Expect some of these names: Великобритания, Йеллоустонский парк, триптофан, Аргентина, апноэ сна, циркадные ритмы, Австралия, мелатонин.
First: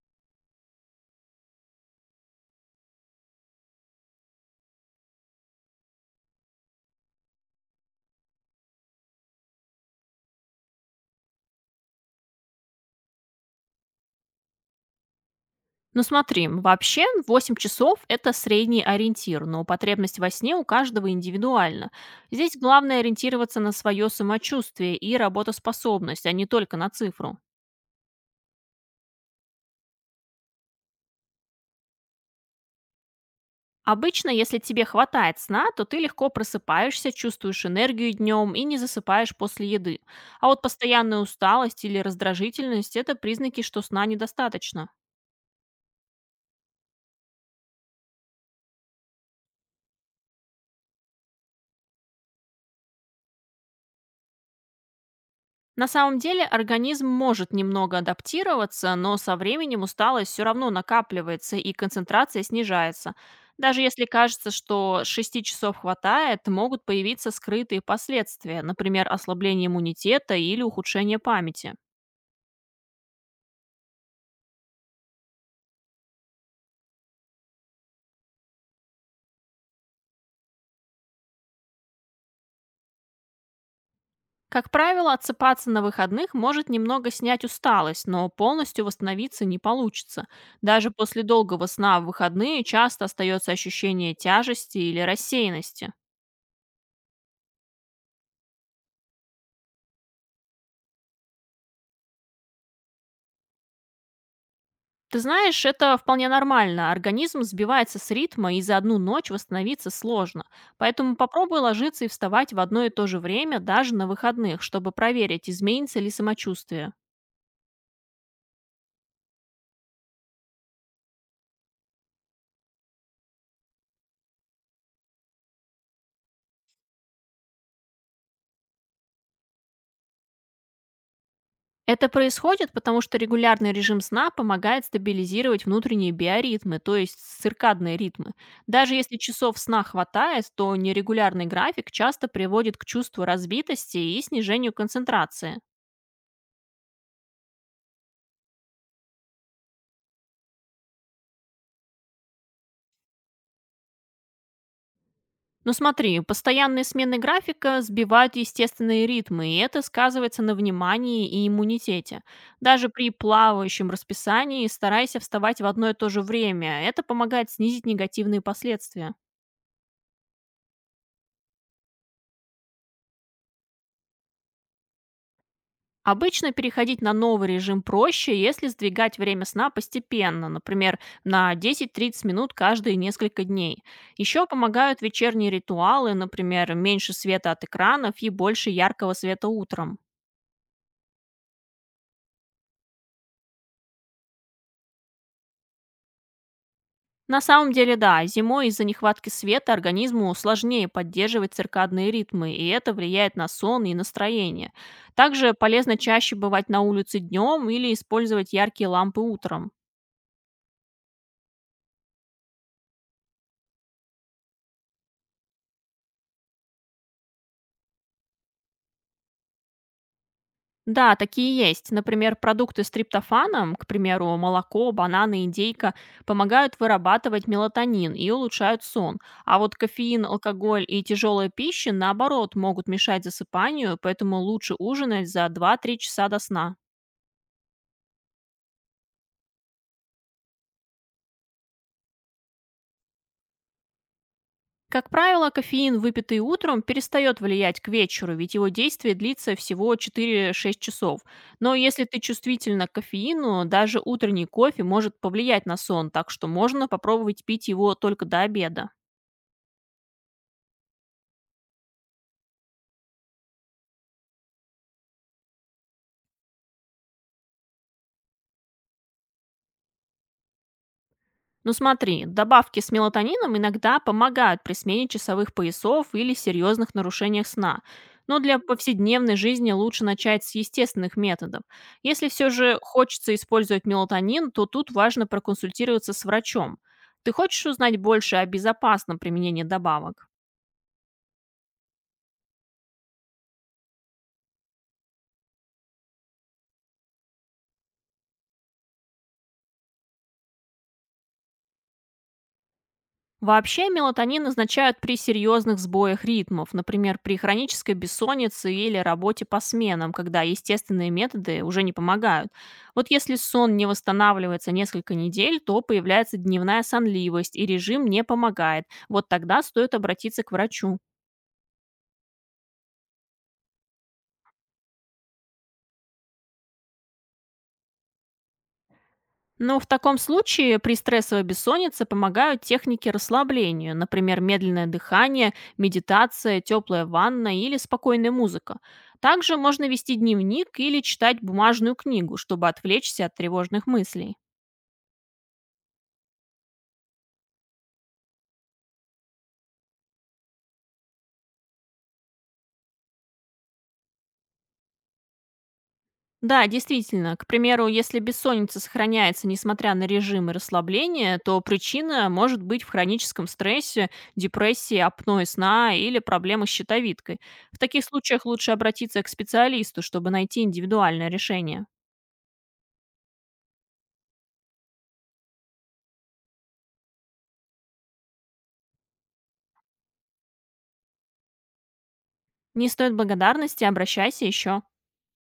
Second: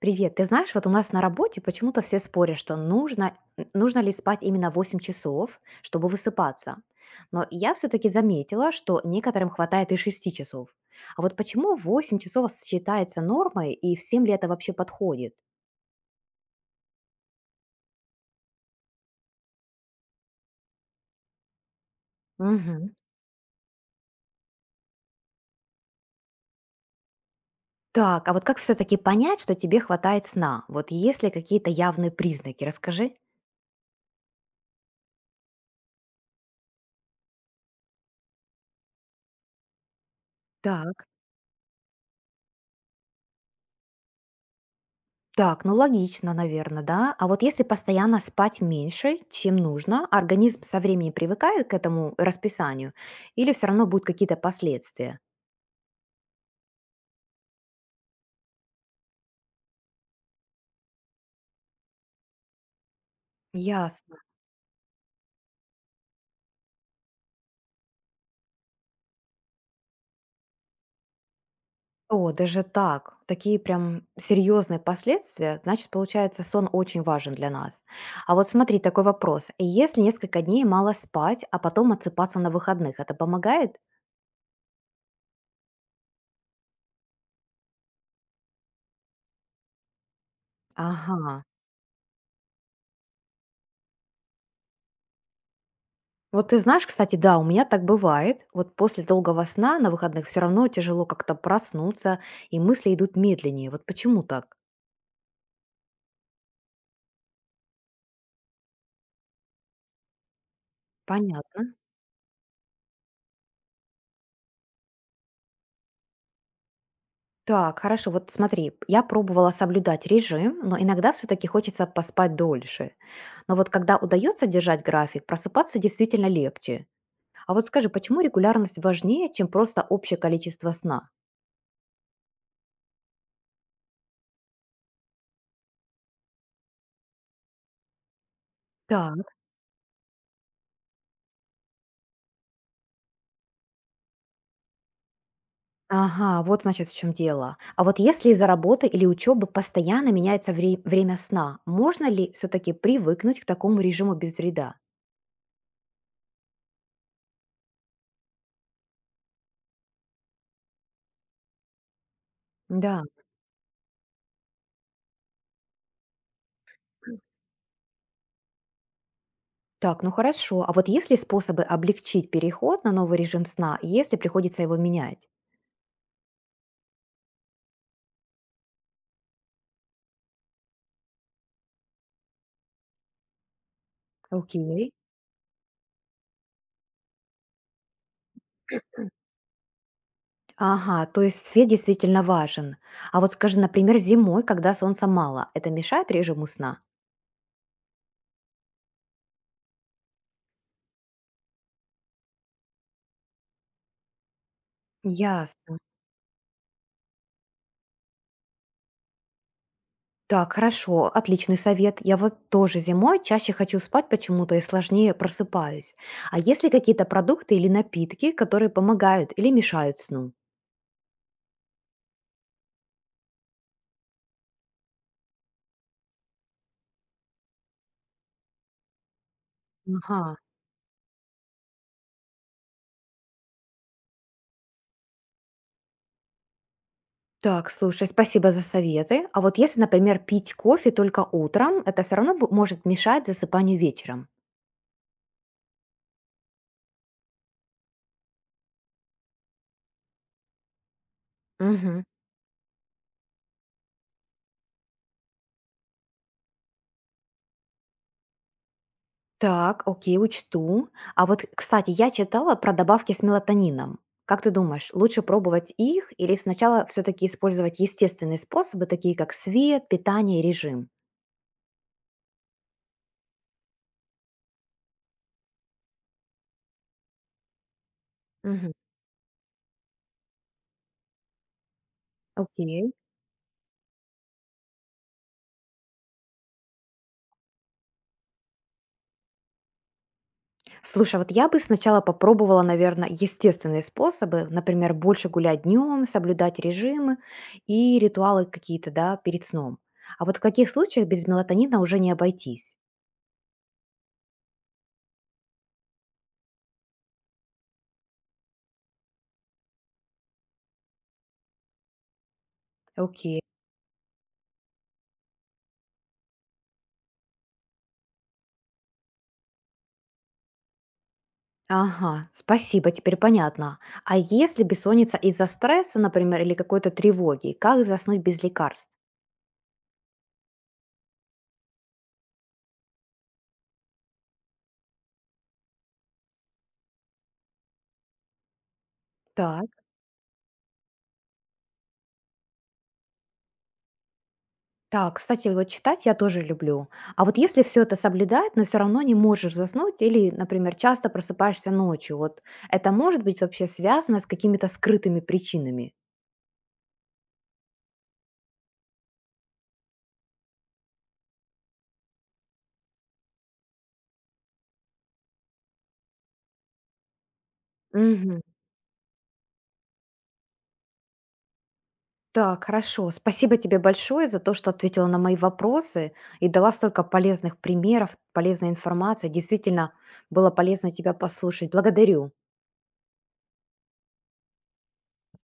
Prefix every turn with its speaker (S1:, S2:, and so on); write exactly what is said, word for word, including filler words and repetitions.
S1: Привет, ты знаешь, вот у нас на работе почему-то все спорят, что нужно, н- нужно ли спать именно восемь часов, чтобы высыпаться. Но я все-таки заметила, что некоторым хватает и шести часов. А вот почему восемь часов считается нормой и всем ли это вообще подходит?
S2: Ну смотри, вообще восемь часов– это средний ориентир, но потребность во сне у каждого индивидуальна. Здесь
S1: Мгм.
S2: главное ориентироваться на свое самочувствие и работоспособность, а не только на цифру.
S1: Так, а вот как все-таки понять, что тебе хватает сна? Вот есть ли какие-то явные признаки? Расскажи.
S2: Обычно, если тебе хватает сна, то ты легко просыпаешься, чувствуешь энергию днем и не засыпаешь после еды. А вот
S1: Так.
S2: постоянная усталость или раздражительность– это признаки, что сна недостаточно.
S1: Так, ну логично, наверное, да. А вот если постоянно спать меньше, чем нужно, организм со временем привыкает к этому расписанию, или все равно будут какие-то последствия?
S2: На самом деле организм может немного адаптироваться, но со временем усталость все равно накапливается и концентрация снижается. Даже если
S1: Ясно.
S2: кажется, что шести часов хватает, могут появиться скрытые последствия, например, ослабление иммунитета или ухудшение памяти.
S1: О, даже так. Такие прям серьезные последствия. Значит, получается, сон очень важен для нас. А вот смотри, такой вопрос. Если несколько дней мало спать, а потом отсыпаться на выходных, это помогает?
S2: Как правило, отсыпаться на выходных может немного снять усталость, но полностью восстановиться не получится. Даже после
S1: Ага.
S2: долгого сна в выходные часто остается ощущение тяжести или рассеянности.
S1: Вот ты знаешь, кстати, да, у меня так бывает. Вот после долгого сна на выходных все равно тяжело как-то проснуться, и мысли идут медленнее. Вот почему так?
S2: Ты знаешь, это вполне нормально. Организм сбивается с ритма, и за одну ночь восстановиться сложно. Поэтому
S1: Понятно.
S2: попробуй ложиться и вставать в одно и то же время, даже на выходных, чтобы проверить, изменится ли самочувствие.
S1: Так, хорошо, вот смотри, я пробовала соблюдать режим, но иногда все-таки хочется поспать дольше. Но вот когда удается держать график, просыпаться действительно легче. А вот скажи, почему регулярность важнее, чем просто общее количество сна?
S2: Это происходит, потому что регулярный режим сна помогает стабилизировать внутренние биоритмы, то есть циркадные ритмы. Даже если
S1: Так.
S2: часов сна хватает, то нерегулярный график часто приводит к чувству разбитости и снижению концентрации.
S1: Ага, вот значит в чем дело. А вот если из-за работы или учебы постоянно меняется вре- время сна, можно ли все-таки привыкнуть к такому режиму без вреда?
S2: Ну смотри, постоянные смены графика сбивают естественные ритмы, и это сказывается на внимании и иммунитете. Даже
S1: Да.
S2: при плавающем расписании старайся вставать в одно и то же время. Это помогает снизить негативные последствия.
S1: Так, ну хорошо. А вот есть ли способы облегчить переход на новый режим сна, если приходится его менять?
S2: Обычно переходить на новый режим проще, если сдвигать время сна постепенно, например, на десять тридцать минут каждые несколько дней. Еще
S1: Окей.
S2: помогают вечерние ритуалы, например, меньше света от экранов и больше яркого света утром.
S1: Ага, то есть свет действительно важен. А вот скажи, например, зимой, когда солнца мало, это мешает режиму сна?
S2: На самом деле, да, зимой из-за нехватки света организму сложнее поддерживать циркадные ритмы, и это влияет на сон и настроение. Также
S1: Ясно.
S2: полезно чаще бывать на улице днем или использовать яркие лампы утром.
S1: Так, хорошо, отличный совет. Я вот тоже зимой чаще хочу спать почему-то и сложнее просыпаюсь. А есть ли какие-то продукты или напитки, которые помогают или мешают сну?
S2: Да, такие есть. Например, продукты с триптофаном, к примеру, молоко, бананы, индейка, помогают вырабатывать мелатонин и улучшают сон. А вот кофеин,
S1: Ага.
S2: алкоголь и тяжелая пища, наоборот, могут мешать засыпанию, поэтому лучше ужинать за два-три часа до сна.
S1: Так, слушай, спасибо за советы. А вот если, например, пить кофе только утром, это все равно бу- может мешать засыпанию вечером.
S2: Как правило, кофеин, выпитый утром, перестает влиять к вечеру, ведь его действие длится всего четыре шесть часов. Но
S1: Мгм.
S2: если ты чувствительна к кофеину, даже утренний кофе может повлиять на сон, так что можно попробовать пить его только до обеда.
S1: Так, окей, учту. А вот, кстати, я читала про добавки с мелатонином. Как ты думаешь, лучше пробовать их или сначала все-таки использовать естественные способы, такие как свет, питание и режим?
S2: Ну смотри, добавки с мелатонином иногда помогают при смене часовых поясов или серьезных нарушениях сна. Но для
S1: Мгм.
S2: повседневной жизни лучше начать с естественных методов. Если все же
S1: Окей.
S2: хочется использовать мелатонин, то тут важно проконсультироваться с врачом. Ты хочешь узнать больше о безопасном применении добавок?
S1: Слушай, а вот я бы сначала попробовала, наверное, естественные способы, например, больше гулять днем, соблюдать режимы и ритуалы какие-то, да, перед сном. А вот в каких случаях без мелатонина уже не обойтись?
S2: Вообще мелатонин назначают при серьезных сбоях ритмов, например, при хронической бессоннице или работе по сменам, когда естественные методы уже не помогают. Вот если
S1: Окей.
S2: сон не восстанавливается несколько недель, то появляется дневная сонливость, и режим не помогает. Вот тогда стоит обратиться к врачу.
S1: Ага, спасибо, теперь понятно. А если бессонница из-за стресса, например, или какой-то тревоги, как заснуть без лекарств?
S2: Но в таком случае при стрессовой бессоннице помогают техники расслабления, например, медленное дыхание, медитация, теплая ванна или спокойная музыка. Также
S1: Так.
S2: можно вести дневник или читать бумажную книгу, чтобы отвлечься от тревожных мыслей.
S1: Так, кстати, вот читать я тоже люблю. А вот если все это соблюдать, но все равно не можешь заснуть или, например, часто просыпаешься ночью, вот это может быть вообще связано с какими-то скрытыми причинами?
S2: Да, действительно. К примеру, если бессонница сохраняется несмотря на режим и расслабление, то причина может быть в хроническом стрессе, депрессии, апное сна или проблемах с щитовидкой. В таких
S1: Мгм.
S2: случаях лучше обратиться к специалисту, чтобы найти индивидуальное решение.
S1: Так, хорошо. Спасибо тебе большое за то, что ответила на мои вопросы и дала столько полезных примеров, полезной информации. Действительно, было полезно тебя послушать. Благодарю.
S2: Не стоит благодарности, обращайся еще.